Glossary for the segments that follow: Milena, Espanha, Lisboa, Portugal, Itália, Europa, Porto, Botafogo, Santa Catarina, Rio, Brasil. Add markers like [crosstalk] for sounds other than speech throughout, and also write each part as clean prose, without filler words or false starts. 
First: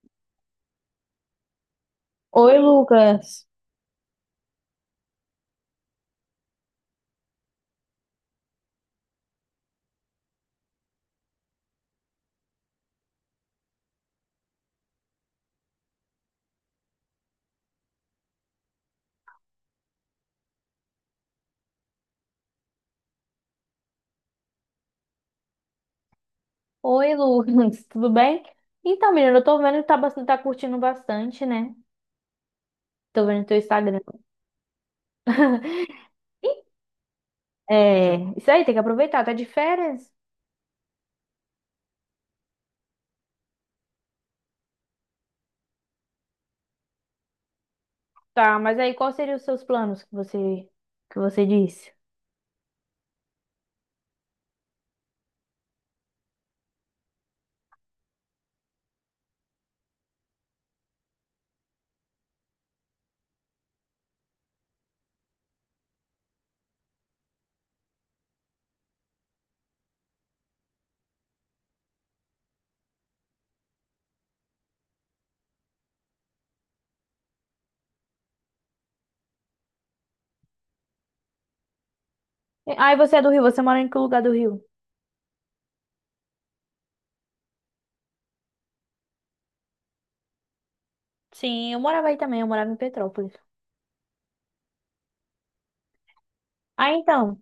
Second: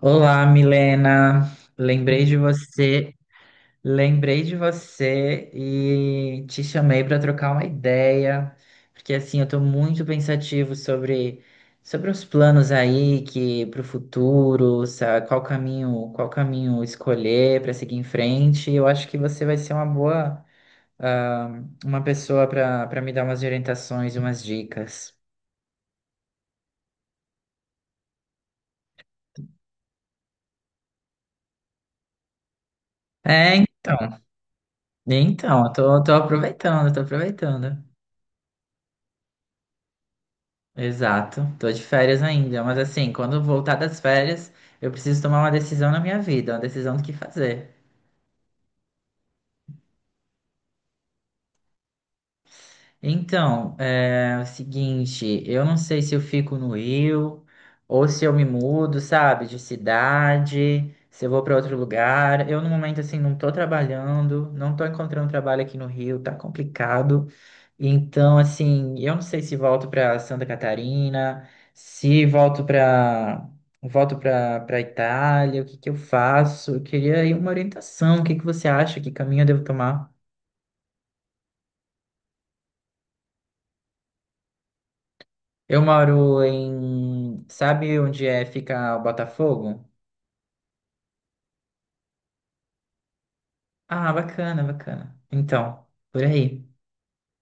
Olá, Milena. Lembrei de Oi, você, Lucas. lembrei de você e te chamei para trocar uma ideia, porque assim, eu estou muito pensativo sobre os planos aí que para o futuro, sabe, qual caminho escolher para seguir em frente. Eu acho que você vai ser uma boa, ah, uma pessoa para me dar umas orientações e umas dicas. Oi, Lucas, [laughs] tudo bem? Então, menina, eu tô vendo que tá, bastante, tá curtindo bastante, né? Tô vendo É, teu Instagram. então, eu [laughs] tô aproveitando, tô aproveitando. É, isso aí, tem que aproveitar, tá de férias? Exato, tô de férias ainda, mas assim, quando eu voltar das férias, eu preciso tomar uma decisão na minha vida, uma decisão do que fazer. Tá, mas aí quais seriam os seus planos que você disse? Então, é o seguinte, eu não sei se eu fico no Rio ou se eu me mudo, sabe, de cidade, se eu vou para outro lugar. Eu, no momento, assim, não tô trabalhando, não tô encontrando trabalho aqui no Rio, tá complicado. Então, assim, eu não sei se volto para Santa Catarina, se volto para Itália, o que que eu faço? Eu queria aí uma orientação, o que que você acha, que caminho eu devo tomar? Aí você é do Rio, você mora em que lugar do Rio? Eu moro em. Sabe onde é fica o Botafogo? Sim, eu morava aí também, eu morava em Petrópolis. Ah, bacana, bacana. Então, por aí. Ah, então,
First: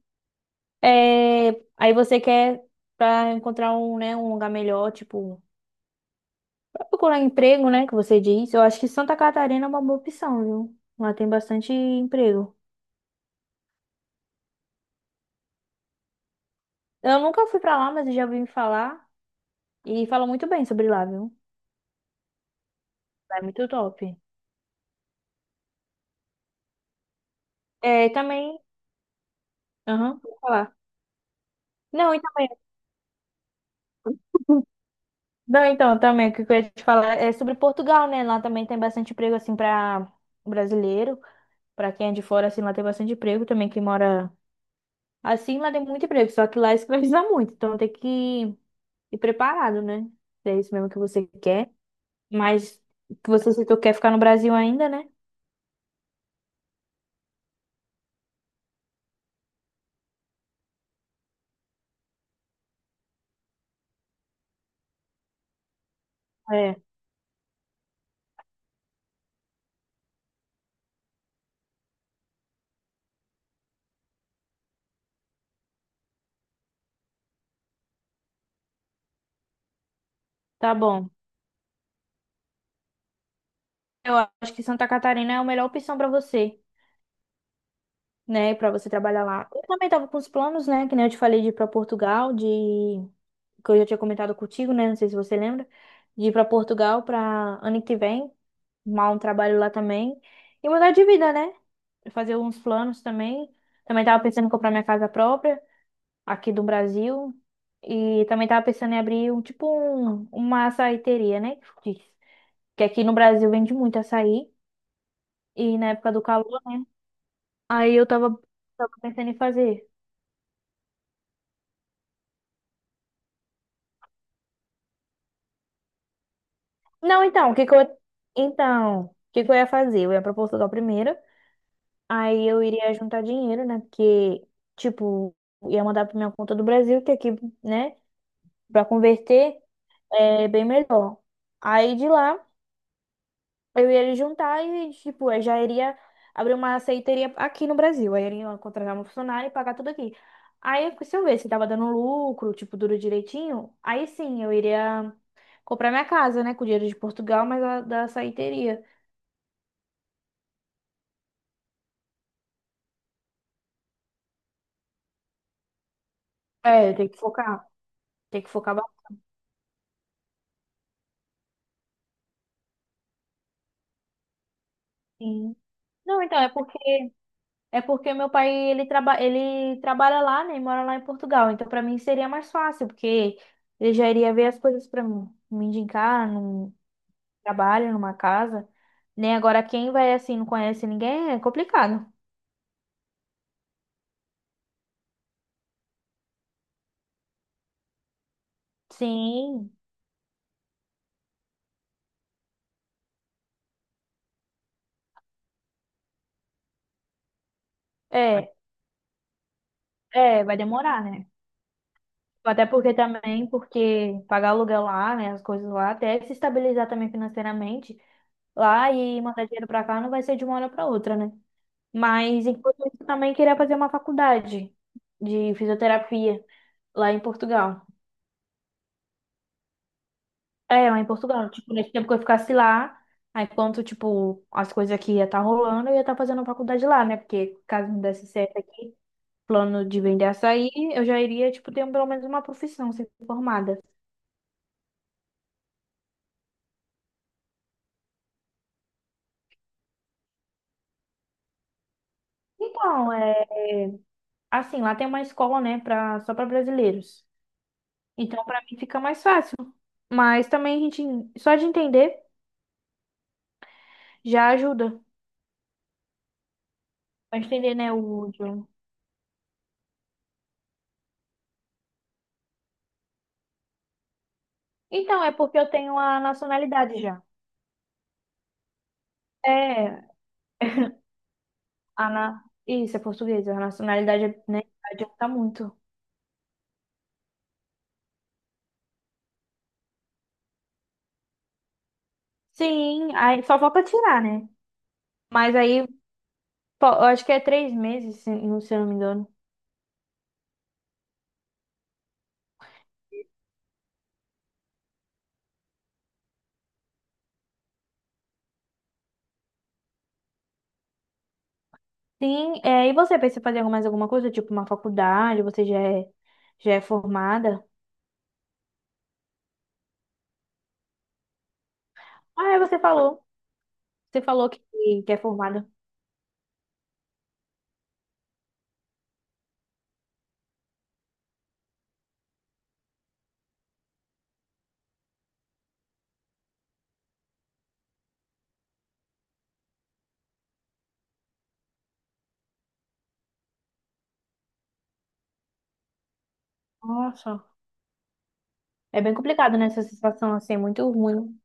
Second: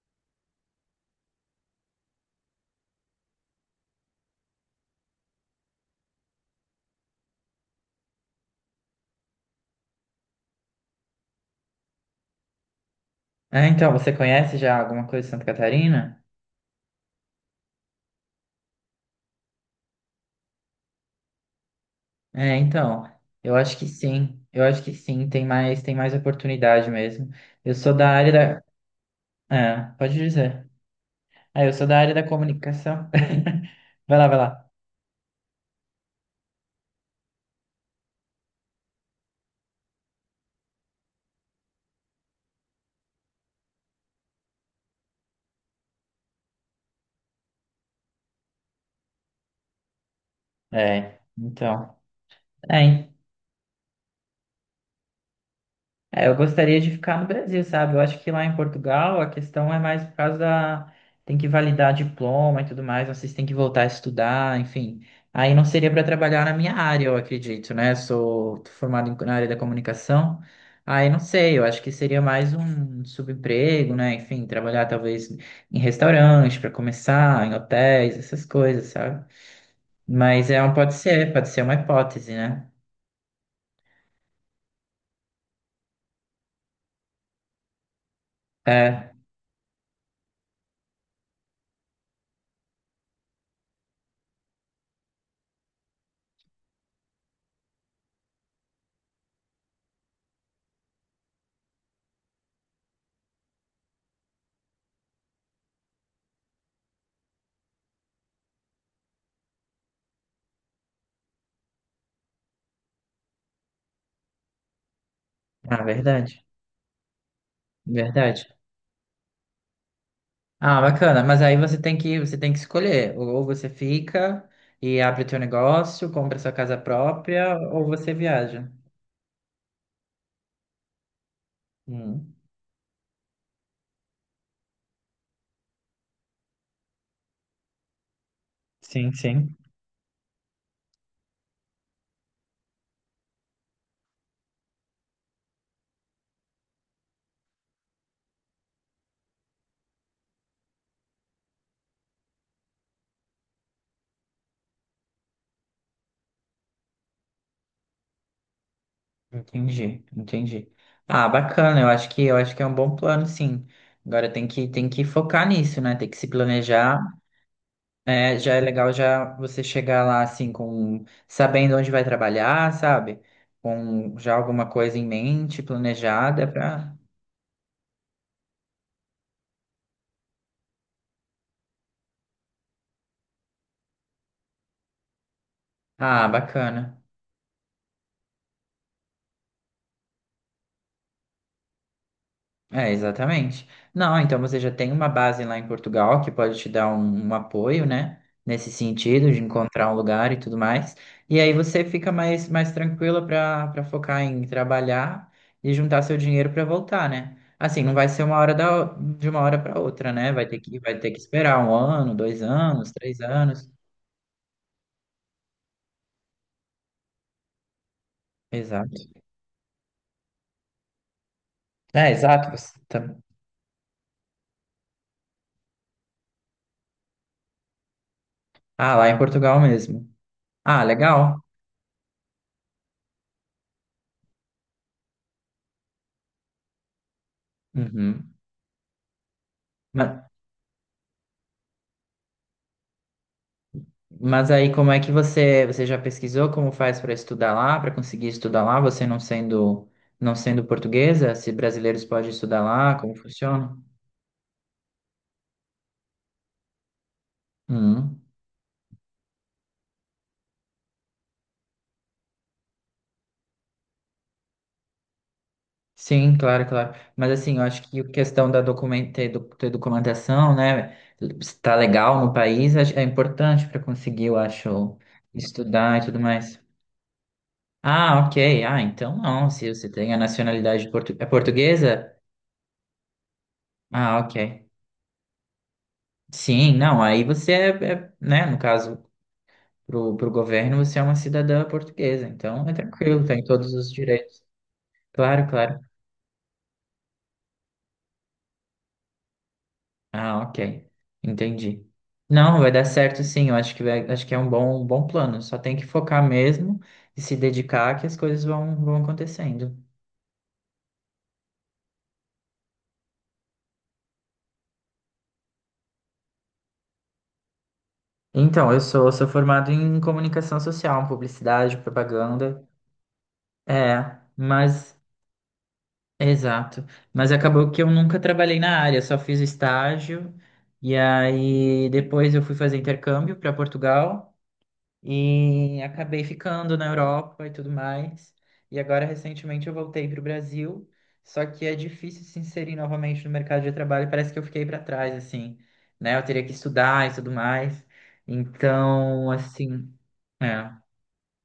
é, aí você quer pra encontrar um, né, um lugar melhor, tipo procurar emprego, né, que você disse, eu acho que Santa Catarina é uma boa opção, viu? Lá tem bastante emprego. Ah, então, você conhece já alguma coisa de Santa Catarina? Eu nunca fui pra lá, mas eu já ouvi falar e falam muito bem sobre lá, viu? É, então, Lá é eu muito acho que top. sim. Eu acho que sim, tem mais oportunidade mesmo. Eu sou É, da e área também, da. É, pode aham, vou dizer. falar. É, eu sou da área Não, e da também, comunicação. [laughs] Vai lá, vai lá. [laughs] não, então, também, o que eu ia te falar é sobre Portugal, né? Lá também tem bastante emprego, assim, pra brasileiro, pra quem é de fora, assim, lá tem bastante emprego também, quem mora, assim, lá tem muito emprego, só que lá escraviza muito, então tem que ir preparado, né? Se é isso mesmo que É, você quer. então. Mas É, que você citou que quer ficar no Brasil ainda, né? É, eu gostaria de ficar no Brasil, sabe? Eu acho que lá em Portugal a questão é mais por causa da... Tem que validar diploma e tudo mais, vocês têm que voltar a estudar, enfim. Aí não seria para trabalhar na minha É, área, eu acredito, né? Sou formado na área da comunicação. Aí não sei, eu acho que seria mais um subemprego, né? Enfim, trabalhar talvez em restaurantes para começar, em hotéis, essas coisas, sabe? Mas é, tá bom. Pode ser uma hipótese, né? Eu acho que Santa Catarina é a melhor opção pra você, né? Pra você É, trabalhar lá. Eu também tava com os planos, né? Que nem eu te falei de ir pra Portugal, de que eu já tinha comentado contigo, né? Não sei se você lembra, de ir pra Portugal pra ano que vem, arrumar um trabalho lá também e mudar de vida, né? Fazer uns planos também. Também tava pensando em comprar minha casa própria aqui do Brasil. E também tava pensando em abrir um tipo um, uma açaiteria, né? Que aqui no Brasil vende muito açaí e na época do verdade, calor, né? Aí eu tava, verdade. tava pensando em fazer. Ah, bacana. Mas aí você tem que escolher. Ou você fica e abre o teu negócio, compra sua casa Não, então, própria, ou você viaja. O que que eu ia fazer? Eu ia pra Portugal primeiro, Hum, aí eu iria juntar dinheiro, né? Porque tipo, ia mandar pra minha conta do Brasil, que aqui, né, pra sim, sim. converter é bem melhor. Aí de lá eu ia juntar e, tipo, eu já iria abrir uma aceiteria aqui no Brasil. Aí eu iria contratar um funcionário e pagar tudo aqui. Aí, se eu ver se tava dando lucro, tipo, duro direitinho, aí sim, eu iria comprar minha casa, né? Com dinheiro de Portugal, mas a, da aceiteria. Entendi, entendi. Ah, bacana. Eu acho que é um bom plano, sim. Agora tem que focar nisso, né? Tem que se É, planejar. tem que focar. É, Tem que já é focar bastante. legal já você chegar lá assim com sabendo onde vai trabalhar, sabe? Com já alguma coisa em mente, Não, então, planejada é porque, para. é porque meu pai, ele, ele trabalha lá, né? E mora lá em Portugal. Então, pra mim, seria mais fácil, porque ele já iria ver as coisas pra mim. Me indicar, Ah, não bacana. trabalha numa casa, né? Agora, quem vai assim, não conhece ninguém, é complicado. É, exatamente. Não, então você já tem uma base lá em Portugal que pode te dar um apoio, né? Nesse sentido, de Sim, encontrar um lugar e tudo mais. E aí você fica mais tranquila para focar em trabalhar e juntar seu dinheiro para voltar, né? Assim, não vai ser é, de uma hora para outra, né? Vai vai ter que, vai demorar, ter que né? esperar um ano, dois Até anos, porque três também, anos. porque pagar aluguel lá, né, as coisas lá, até se estabilizar também financeiramente lá Exato. e mandar dinheiro pra cá não vai ser de uma hora pra outra, né? É, Mas exato. Você enquanto isso, eu tá- também queria fazer uma faculdade de fisioterapia lá em Portugal. Ah, lá em Portugal mesmo. Ah, É, lá em legal. Portugal. Tipo, nesse tempo que eu ficasse lá, aí enquanto, tipo, as coisas aqui ia estar rolando, eu ia estar fazendo faculdade lá, né? Porque caso não desse Uhum. certo aqui, plano de vender açaí, eu já iria, tipo, ter pelo menos uma profissão, ser formada. Mas aí, como é que você já pesquisou como faz para estudar lá, para conseguir estudar lá, você não sendo, não sendo portuguesa, se brasileiros podem estudar lá, Então, como é, funciona? assim, lá tem uma escola, né, pra, só para brasileiros. Hum. Então, pra mim fica mais fácil. Mas também a gente, só de entender, já ajuda. Sim, claro, claro. Mas Pra assim, eu entender, acho né, que a o questão da idioma. Ter documentação, né, estar legal no país é importante para conseguir, eu acho, Então, é porque eu tenho estudar e tudo a mais. nacionalidade já. Ah, ok. Ah, então não, se você É. tem a nacionalidade é portuguesa? Ana... isso, é portuguesa. A Ah, nacionalidade né, ok. adianta muito. Sim, não, aí você é, né, no caso para o governo, você é uma cidadã portuguesa, então é Sim, tranquilo, aí tem só todos falta os tirar, direitos. né? Claro, Mas claro. aí, pô, eu acho que é 3 meses, se eu não me engano. Ah, ok. Entendi. Não, vai dar certo sim, eu acho que acho que é um bom plano. Só tem que focar mesmo e se dedicar que as coisas vão acontecendo. Sim, é, e você pensa em fazer mais alguma coisa, tipo uma faculdade, você já é formada? Então, eu sou formado em comunicação social, publicidade, Ah, é, propaganda. você falou. É, Você falou que, mas que é formada. exato. Mas acabou que eu nunca trabalhei na área, só fiz estágio. E aí depois eu fui fazer intercâmbio para Portugal. E acabei ficando na Europa e tudo mais. E agora, recentemente, eu voltei para o Brasil. Só que é difícil se inserir novamente no mercado de trabalho. Parece que eu fiquei para trás, assim, né? Eu teria que estudar e tudo Nossa, mais. é bem Então, complicado, né? Essa assim, situação assim, é é, muito ruim.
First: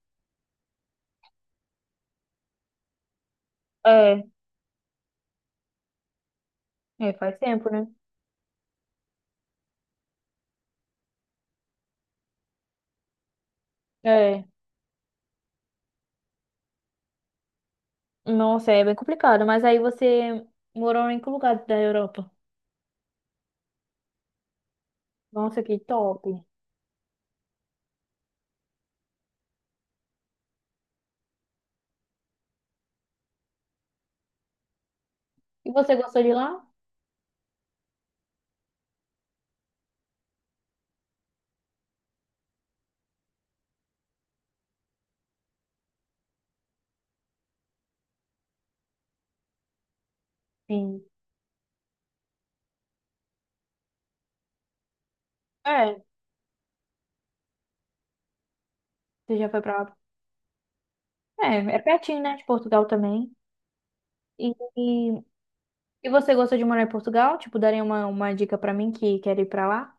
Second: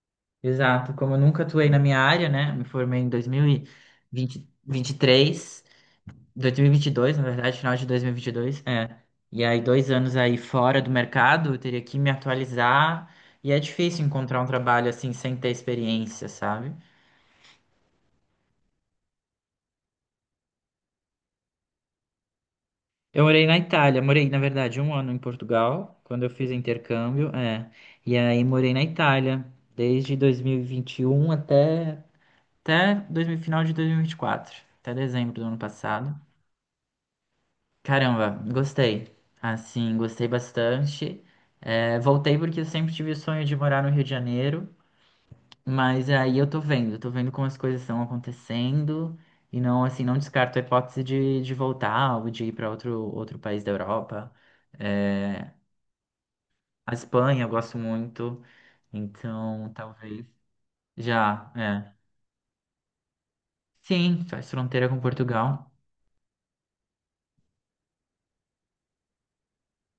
exato. Como eu nunca atuei na minha área, né? Me formei em dois mil e É, e vinte e três 2022, na faz verdade, tempo, final de né? 2022. É. E aí, dois anos aí fora do mercado, eu teria que me atualizar. E é difícil encontrar um É, trabalho assim sem ter experiência, sabe? nossa, é bem complicado. Mas aí você morou em que lugar da Europa? Eu morei na Itália, morei, na verdade, um ano em Nossa, que Portugal, quando top. eu fiz intercâmbio, é. E aí morei na Itália, desde 2021 até, até 2000, final de 2024, até dezembro do ano E você passado. gostou de lá? Caramba, gostei. Assim, gostei bastante. É, voltei porque eu sempre tive o sonho de morar no Rio de Janeiro, mas aí eu tô vendo como as coisas estão acontecendo e não, assim, não descarto a hipótese Sim. de voltar ou de ir para outro país da Europa. É, É, a Espanha eu gosto muito, você já foi então pra lá. talvez já, É, é é. pertinho, né? De Portugal também. Sim, faz E, fronteira com e, Portugal. e você gostou de morar em Portugal? Tipo, daria uma dica pra mim que quer ir pra lá?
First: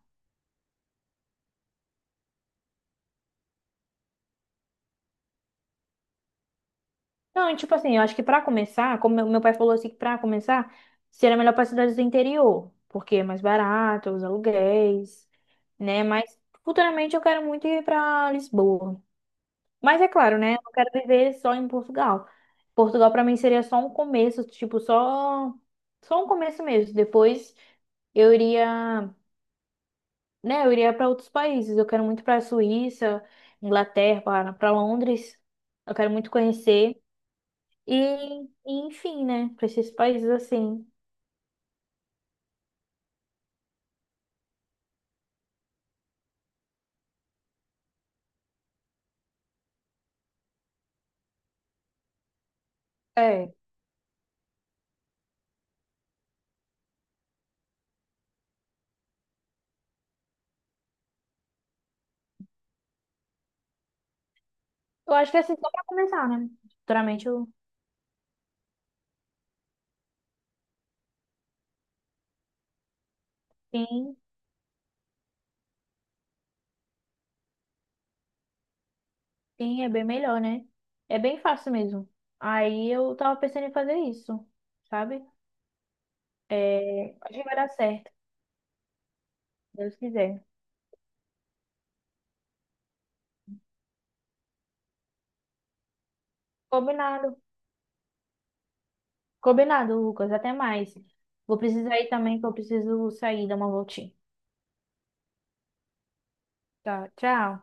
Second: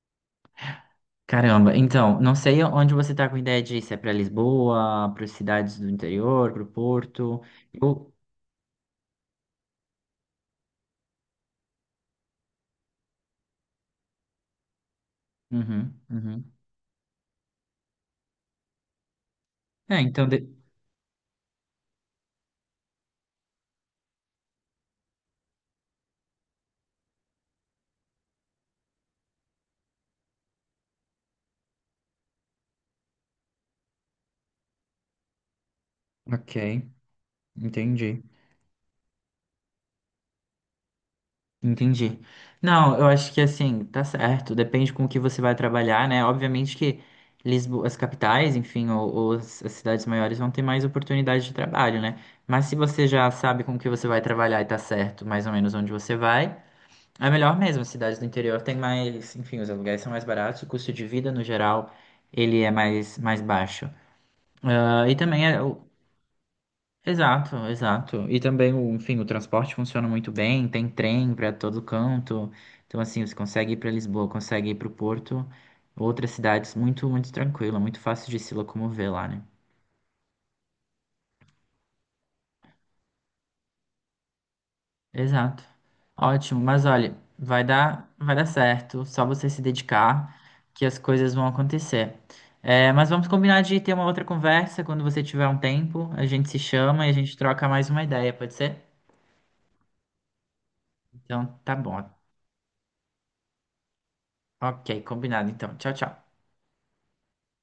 Caramba, então, não sei onde você tá com ideia de ir, se é pra Lisboa, para cidades do interior, pro Porto. Não, e tipo assim, eu Eu... acho que pra começar, como meu pai falou assim, que pra começar, seria melhor pra cidades do interior, porque é mais barato, os aluguéis, Uhum, né? Mas uhum. futuramente eu quero muito ir pra Lisboa. É, Mas é então. claro, né? Eu não quero viver só em Portugal. Portugal para mim seria só um começo, tipo, só um começo mesmo. Depois eu iria, né, eu iria para outros países. Eu quero muito para a Suíça, Inglaterra, para Londres. Eu quero muito Ok, conhecer e, entendi. Enfim, né, para esses países assim. Entendi. Não, eu acho que assim, tá certo, depende com o que você vai trabalhar, né? Obviamente que Lisboa, as capitais, enfim, ou as cidades maiores vão ter mais oportunidade de trabalho, né? Mas se você já É. sabe com o que você vai trabalhar e tá certo mais ou menos onde você vai. É melhor mesmo, as cidades do interior têm mais, enfim, os aluguéis são mais baratos, o custo de vida no geral ele é mais baixo. Ah, Eu e acho que também assim é só o... para começar, né? Futuramente eu Exato, exato. E também, o, enfim, o transporte funciona muito bem, tem trem para todo canto. Então, assim, você consegue ir para sim, Lisboa, consegue ir para o Porto, outras cidades muito, muito tranquila, muito fácil de se locomover lá, né? sim, é bem melhor, né? É bem fácil mesmo. Aí eu tava pensando em fazer isso, sabe? Exato. Ótimo, mas olha, É, acho que vai vai dar certo, dar, vai dar certo, só você se se Deus dedicar quiser. que as coisas vão acontecer. É, mas vamos combinar de ter uma outra conversa quando você tiver um tempo, a gente se chama e a gente Combinado. troca mais uma ideia, pode ser? Combinado, Lucas. Até mais. Vou Então, tá bom. precisar ir também, que eu preciso sair, dar uma voltinha. Ok, combinado então. Tchau, tchau. Tá, tchau.